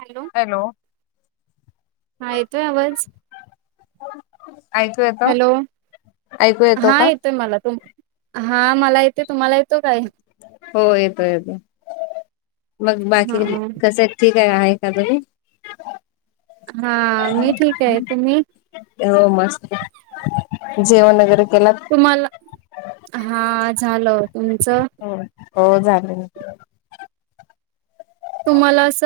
Hello हा येतोय आवाज? ऐकू येत हॅलो ऐकू येतो हा का? येतोय मला तुम हा मला येते तुम्हाला येतोय काय? हो येतो येतो मग हा बाकी कस ठीक आहे आहे का बरी हा मी ठीक आहे तुम्ही होव मस्त जेवण वगैरे केलात? तुम्हाला हा झालं तुमचं हो हो झालं तुम्हाला अस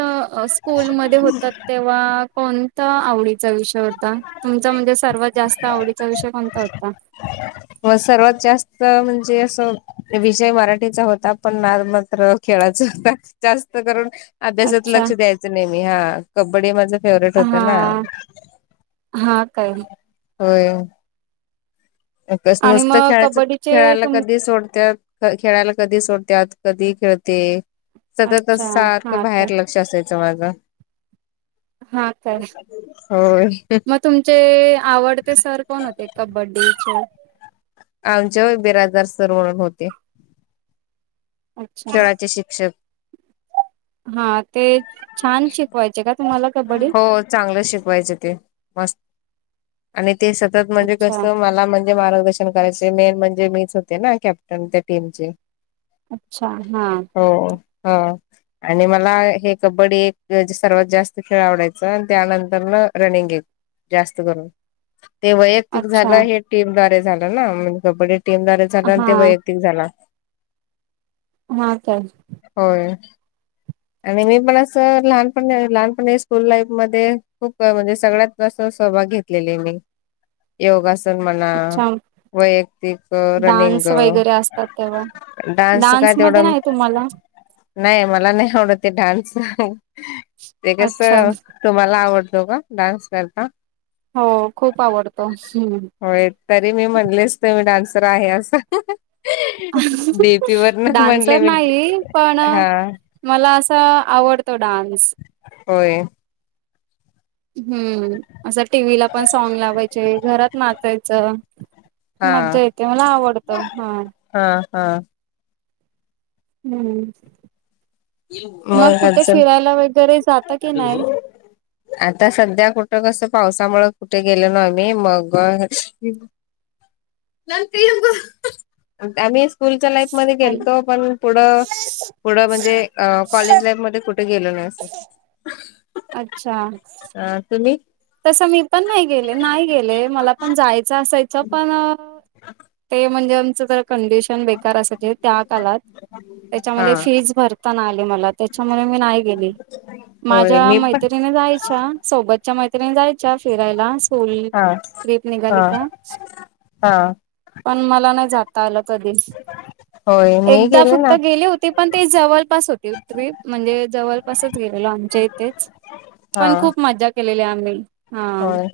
स्कूलमध्ये होतात ते तुवा कोणता आवडीचा विषय होता? तुमचा म्हणजे सर्वात जास्त आवडीचा विषय कोणता होता? व सर्वात जास्त म्हणजे असं विषय मराठीचा होता पण नाद नंतर खेळाचा होता जास्त करून. अभ्यासात अच्छा लक्ष द्यायचं नाहीे मी हा कब्बडी माझं फेवरेट होत हा ना हा काय होय. अभ्यास आणि नुसतं मग खेळाच कबड्डीचे खेळाला तुम कधी सोडत्यात अ खेळायला कधी सोडत्यात कधी खेळते सतत अच्छा अस सारखं हा काय बाहेर लक्ष असाय त माझा हा काय होय मगं तुमचे आवडते सर कोण होते कबड्डीचे आमचे व्हय बिराजदार सर म्हणून होते. अच्छा खेळाचे शिक्षक. हा ते छान शिकवायचे का तुम्हाला कबड्डी हो चांगलं शिकवायचे ते मस्त आणि ते सतत म्हणजे अच्छा कस मला म्हण ते मार्गदर्शन करायचे मेन म्हणजे मीच होते ना कॅप्टन त्या टीम ची अच्छा हां हो ह आणि मला हे कबड्डी एक जे सर्वात जास् त खेळ आवडायचा आणि त्यानंतर न रनिंग एक जास्त करून ते वैयक्तिक अच्छा झालं हे टीम द्वारे झालं ना म्हणजे कबड्डी टीमद्वारे झाला अनं हा ते वैयक्तिक झाल. हा काय होय. आणि मी पण असं लहानपनी लहानपणी स्कूल लाईफ मध्ये खूप अ म्हणजे सगळ्यात असं सहभाग घेत लेले मी [inaudible] योगासन म्हणा अच्छा वैयक्तिक रनिंग डान्स वगैरे असतात तेव्हा डान्स काय मध्ये तेवढा नाही तुम्हाला नाय मला नाय आवडत ते डान्सचं ते कस अच्छा तुम्हाला आवडतो का? डान्स करता? हो खूप आवडतो हूं होय तरी मी म्हणलेच तुम्ही डान्सर आहे असं डीपी वरण डान्सर म्हणले मी नाही पण हा मला अस आवडतो डान्स. होय. हम्म असं टी व्ही ला पण सॉग लावायचे घरात नाचायचं. हा मज्जा येते मला आवडत. हा हा हा हम्म, मग कुठे फिरायला वगैरे जाता की नाय. आता सध्या कुठं कसं पावसामुळ कुठ गेलो ना आम्ही मग [inaudible] नंतर येऊन कं अ आणीस स्कूलच्या लाईफ मध्ये हॅलो गेलतो पण पुढं पुढं म्हणजे अ कॉलेज लाईफ मध्ये कुट कुठ गेलो नाय असंच. अच्छा आ तुम्ही तसं मी पण नाही गेले नाही गेले मला पण जायचं असायचं पण अ ते म्हणजे आमचं जरा कंडिश शन बेकार असाची ना त्या कालात हा त्याच्यामले फीज भरता नाय आली त्याच्यामुले मी नाय गेले, होय माझ्या मी पण मैत्रिणी जायच्या सोबतच्या मैत्रिणी जायच्या फिरायला. होळीत हा ट्रिप हा निघाली का हा पण मला नाय जाता आलं कधी होय मी एकदा फक्त ना गेले होत ते पण ते जवलपास होती ट्रिप म्हणजे जवलपासच गेलेलो आमच्या इथेच पण हा खूप मजा केलेली आम्ही. हा होय.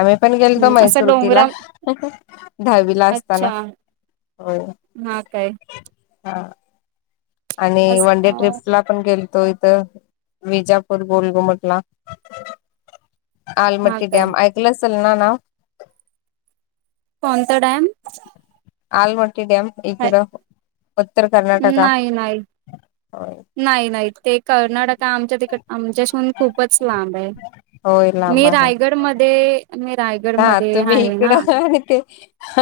आम्ही पण गेलतो असं मैसूर की ला डोंगरा दहावीला असताना. अच्छा हो. हा काय हा आणि अस वन डे ट्रिप ला आपण गेलतो इथ विजापूर गोलगुमटला हा आलमटी काय डॅम ऐकलंचल ना ना पणंत डॅम आलमटी डॅम इकड उत्तर कर्नाटक नाही नाही नाही नाही ते कर्नाटक आमच्या तिकड आमच्याशीून खूपच लांब आहे होय लांब मी आहे रायगड मध्ये मी रायगड मध्ये आहे ना ह ते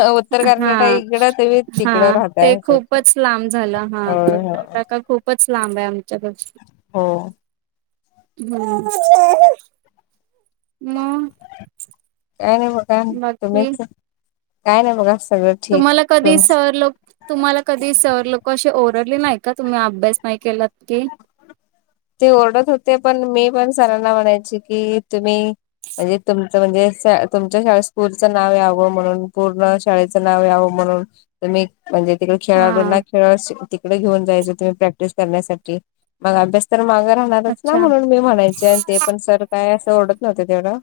उत्तर हा कर्नाटक इकडं तुम्ही हा तिकडं ते राहताय असं खूपच लांब झालं हा होय कर होय टका खूप खूपच लांब आहे आमच्या घर हो ह मग काय नाही बघ बाकी तुम्हीच काय नाही बघा सगळं ठीक तुम्हाला कधी तुमच सरलोक तुम्हाला कधी सर लोक अशी ओरले नाही का तुम्ही अभ्यास नाही केला ते ओरडत होते पण मी पण सरांना म्हणायचे की तुम्ही म्हणजे तुमचं म्हणजे तुमच्या शा स्कूलचं नाव यावं म्हणून पूर्ण शाळेचं नाव यावं म्हणून तुम्ही म्हणजे तिकडे हा खेळाडूंना खेळ तिकडे घेऊन जायच तुम्ही प्रॅक्टिस करण्यासाठी मग अभ्यास तर मागं राहणारच ना अच्छा म्हणून मी म्हणायचे ते. पण सर काय असं ओडत नव्हत तेवढं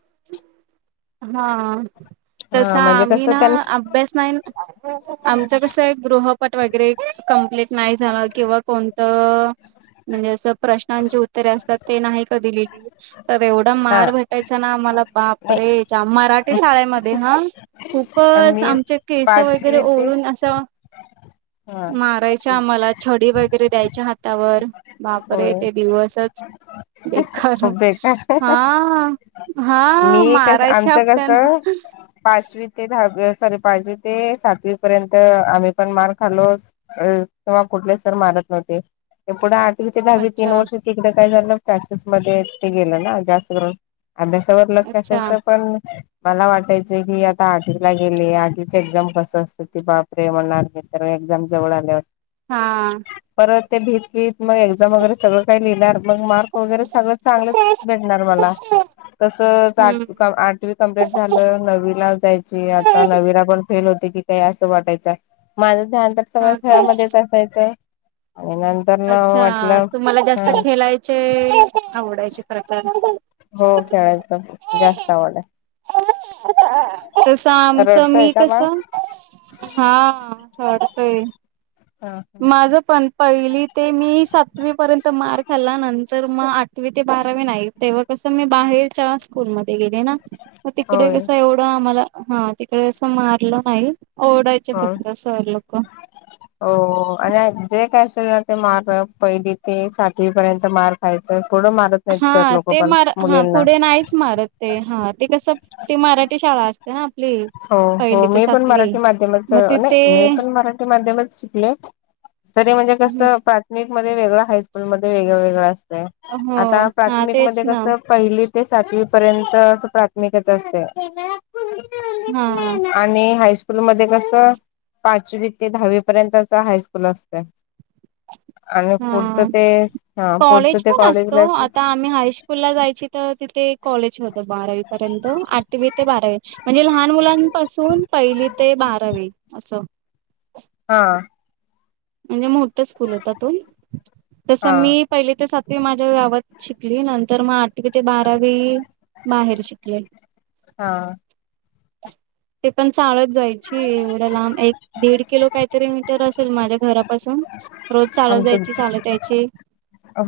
हा तस हा म्हणजे आम्ही कसं ना त्यां अभ्यास नाही आमच कसं गृहपट वगैरे कंप्लीट नाही झालं किंवा कोण म्हणजे असं प्रश्नांची उत्तरे असतात ते नाही का दि लिली तर एवढा हा मार भेटायचा ना आम्हाला बाप नाही रे मराठी शाळेमध्ये हा खूपच मी आमचे केस वगैरे पाचवी ते ओढून असं हा मारायच्या आम्हाला छडी वगैरे द्यायच्या हातावर बापर होय येते दिवसच देखार खूप बेकार हा हा मी कस मारायचे आमचं आपल्याला कसं पाचवी ते दहावी सॉरी पाचवी ते सातवी पर्यंत आम्ही पण मार खाल्लो अ किंवा कुठले सर मारत नव्हते पुढे आठवीच्या दहावी तीन अच्छा वर्ष तिकडे काय झालं ना प्रॅक्टिस मध्ये ते गेलं ना जास्त अभ्यास आपलच अच्छा असायचं पण मला वाटायचं की आता आटीला गेले आटीच एक्झाम कस असत तेी बापरे म्हणणार तर एक्झाम जवळ आल्या हो हा परत ते भीत वीत मग एक्झाम वगैरे सगळं काही लिहिणार मग मार्क वगैरे सगळं चांगलंच भेट नर्मला तसं हम्म चालतं आठवी कम्पीट झालं नववीला जायची आता नववी पण फेल होते की काय असं वाटायच माझं ध्यान तर सगळं हा काय खेळामध्येच असायचं आणि नंत तर ना अच्छा वाटणार तुम्हाला जास्त हा खेळायचे आवडायचे प्रकार हो खेळायचं जास्त आवड आहे ह तस आहे आमचं रडतोय मी का कस बाळ हा वाटतय हा माझं पण पहिली ते मी सातवी पर्यंत मार खाल्ला नंतर मग [inaudible] ते बारावी नाही तेव्हा कसं मी बाहेरच्या स्कूलमध्ये गेले ना मग तिकडे होय कस एवढं आम्हाला हा तिकडे अस मारलं नाही ओरडाय.. चे हो फक्त सर लोकं हो आणि जे काय असेल ते मार पहिली ते सातवी पर्यंत मार खायचं थोडं मारत हा नाहीत सर लोक ते पण मार हा मुलींना पुढे नाहीच मारत ते हा ते कस ती मराठी शाळा असते ना आपली हो हो पहिली ते मी पण सातवी मराठी माध्यमच मग नाही तिथे मी पण मराठी माध्यमच शिकले तरी म्हणजे कसं प्राथमिक मध्ये वेगळं हायस्कूलमध्ये वेगळं वेगळं असतंय हो आता हा प्राथमिक तेच मध्ये ना कसं पहिली ते सातवी पर्यंत अस प्राथमिकच असतया हम्म आणि हायस्कूल मध्ये कसं पाचवी ते दहावी पर्यंतच हायस्कूल असतय आणि पुढचं हा ते हा पुढचं कॉलेज ते पण कॉलेज असतं लाईफ आता आम्ही हायस्कूल ला जायची तर तिथे कॉलेज होतं बारावी पर्यंत आठवी ते बारावी म्हणजे लहान मुलांपासून पहिली ते बारावी असं हा म्हणजे मोठं स्कूल होता तो हा तसं मी पहिली ते सातवी माझ्या गावात शिकली नंतर मग आठवी ते बारावी बाहेर शिकले हा ते पण चालत जायची एवढं लांब एक दीड किलो काहीतरी मीटर असेल माझ्या घरापासून रोज चालत आमचं जायची चालत यायची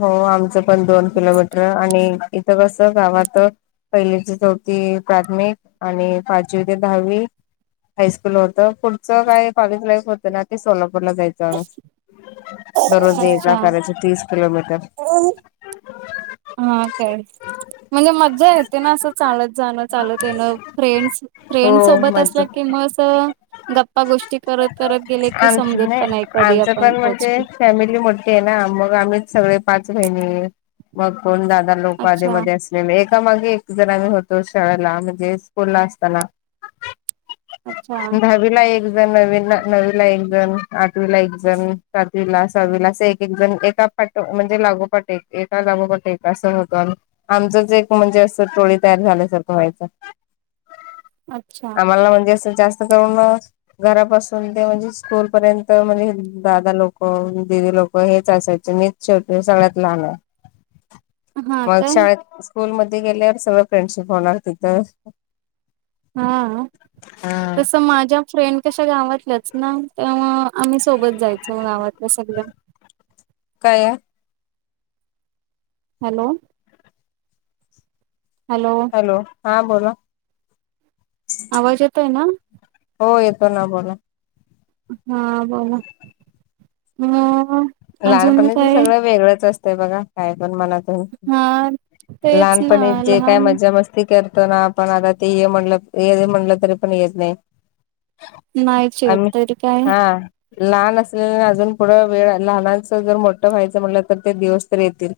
हो आमचं पण दोन किलोमीटर आणि इथं कसं गावांत पहिली चौथी प्राथमिक आणि पाचवी ते दहावी हायस्कूल होत पुढचं काय काॅलेज लाईफ होतं ना ते सोलापूरला जायचो आम्ही दररोज ये जा करायची तीस किलोमीटर [unintelligible] हो हा काय म्हणजे मज्जा येते ना असं चालत जाणं चालत येणं फ्रेंड्स हो फ्रेंड्स सोबत असला मज्जा की मग अस गप्पा गोष्टी करत करत गेले की आमच समजत पण नाही कधी आमचं आपण पण म्हणजे पोहोचलो फॅमिली मोठी आहे ना मग आम्हीच सगळे पाच बहिणी मग कोण दादा लोकं अच्छा अधेमध्ये अस एका मागे एक जरा मी होतो शाळेला म्हणजे स्कूलला असताना अच्छा दहावीला एक जण नवी नववीला एक जण आठवी ला एक जण [inaudible] विला सहाविला असं एक एक जण एका पाट म्हणजे लागोपाट एक एका लागोपट एक असं होतो आमचंच एक म्हणजे असं टोळी तयार झाल्या सारखं व्हायच अच्छा आम्हाला म्हणजे असं जास्त करून ना घरापासून मग ते म्हणजे स्कूल पर्यंत म्हणजे दादा लोक दिदी लोक हेच असायचे मी शेवटून सगळ्यात लहान आहे हा मग काय शाळेत स्कूलमध्ये गेल्यावर सगळं फ्रेंडशिप होणार तिथं हा हा तसं माझ्या फ्रेंड कशा गावातल्याच ना त्यामुळं आम्ही सोबत जायचो गावातलं सगळ्या [inaudible] काय ओ हॅलो हॅलो हॅलो हा बोला आवाज येतोय ना हो येतो ना बोला. हा बोला [inaudible] ह. लहानपणीच सगळं वेगळंच असतय बघा काय पण म्हणा. [inaudible] हो हा तेच ना लहानपणी जे काय लहान मज्जा मस्ती. [unintelligible] करतो ना आपण आता ते ये म्हणलं ये म्हणलं तरी पण येत नाही. नाहीचे आम्ही तरी काय [inaudible] हा लहान असलेल अजून पुढं वेळ. लहानांच जर मोठं व्हायचं म्हणलं तर ते दिवस तर येतील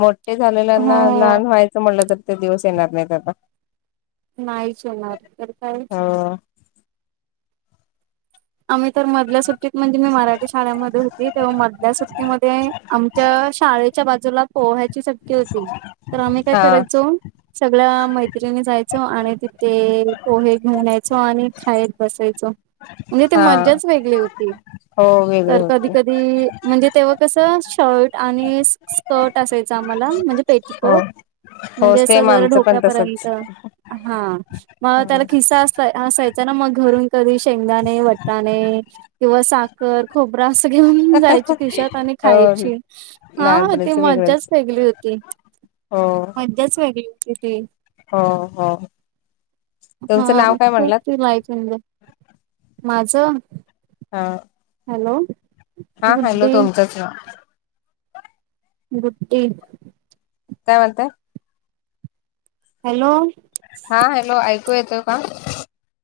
मोठे हो झालेल्यांना लहान व्हाय. नको म्हटलं तर ते दिवस येणार नाहीत आता नाहीच होणार तर काय [inaudible] हो. आम्ही तर मधल्या सुट्टीत म्हणजे मी मराठी शाळेमध्ये होती तेव्हा मधल्या सुट्टीमध्ये आमच्या शाळेच्या बाजूला पोहायची शट्यी होती तर आम्ही काय हा करायचो. सगळ्या मैत्रिणी जायचो आणि तिथे पोहे घेऊन यायचो आणि खायेत बसायचो. म्हणजे ते हा मज्जाच वेगळी होती हो वेगळे तर कधी होते कधी म्हणजे तेव्हा कसं शर्ट आणि [inaudible] स्कर्ट असायचं आम्हाला म्हणजे हो. पेटिकोट हो म्हणजे अस सेम जर आमचं पण तसच. ढोप्यापर्यंत हा मग त्याला खिस्सा अस [inaudible] असायचा ना मग घरून कधी शेंगदा दाणे वटाणे किंवा सा साखर खोबर असं घेऊन जायची खिशात आणि हो खायची हा ती लहानपणीच वेगळंच. मज्जाच वेगली होती. [unintelligible] त हो. मज्जाच वेगळी होती ती. हो हो [unintelligible] तुमचं नाव हा काय खूप म्हणलात तलायच म्हज. माझं. हा. हॅलो. हा हॅलो गुड्डी तुमचाच ना. रुटीन. काय म्हणताय? हॅलो. हा हॅलो ऐकू येतोय का?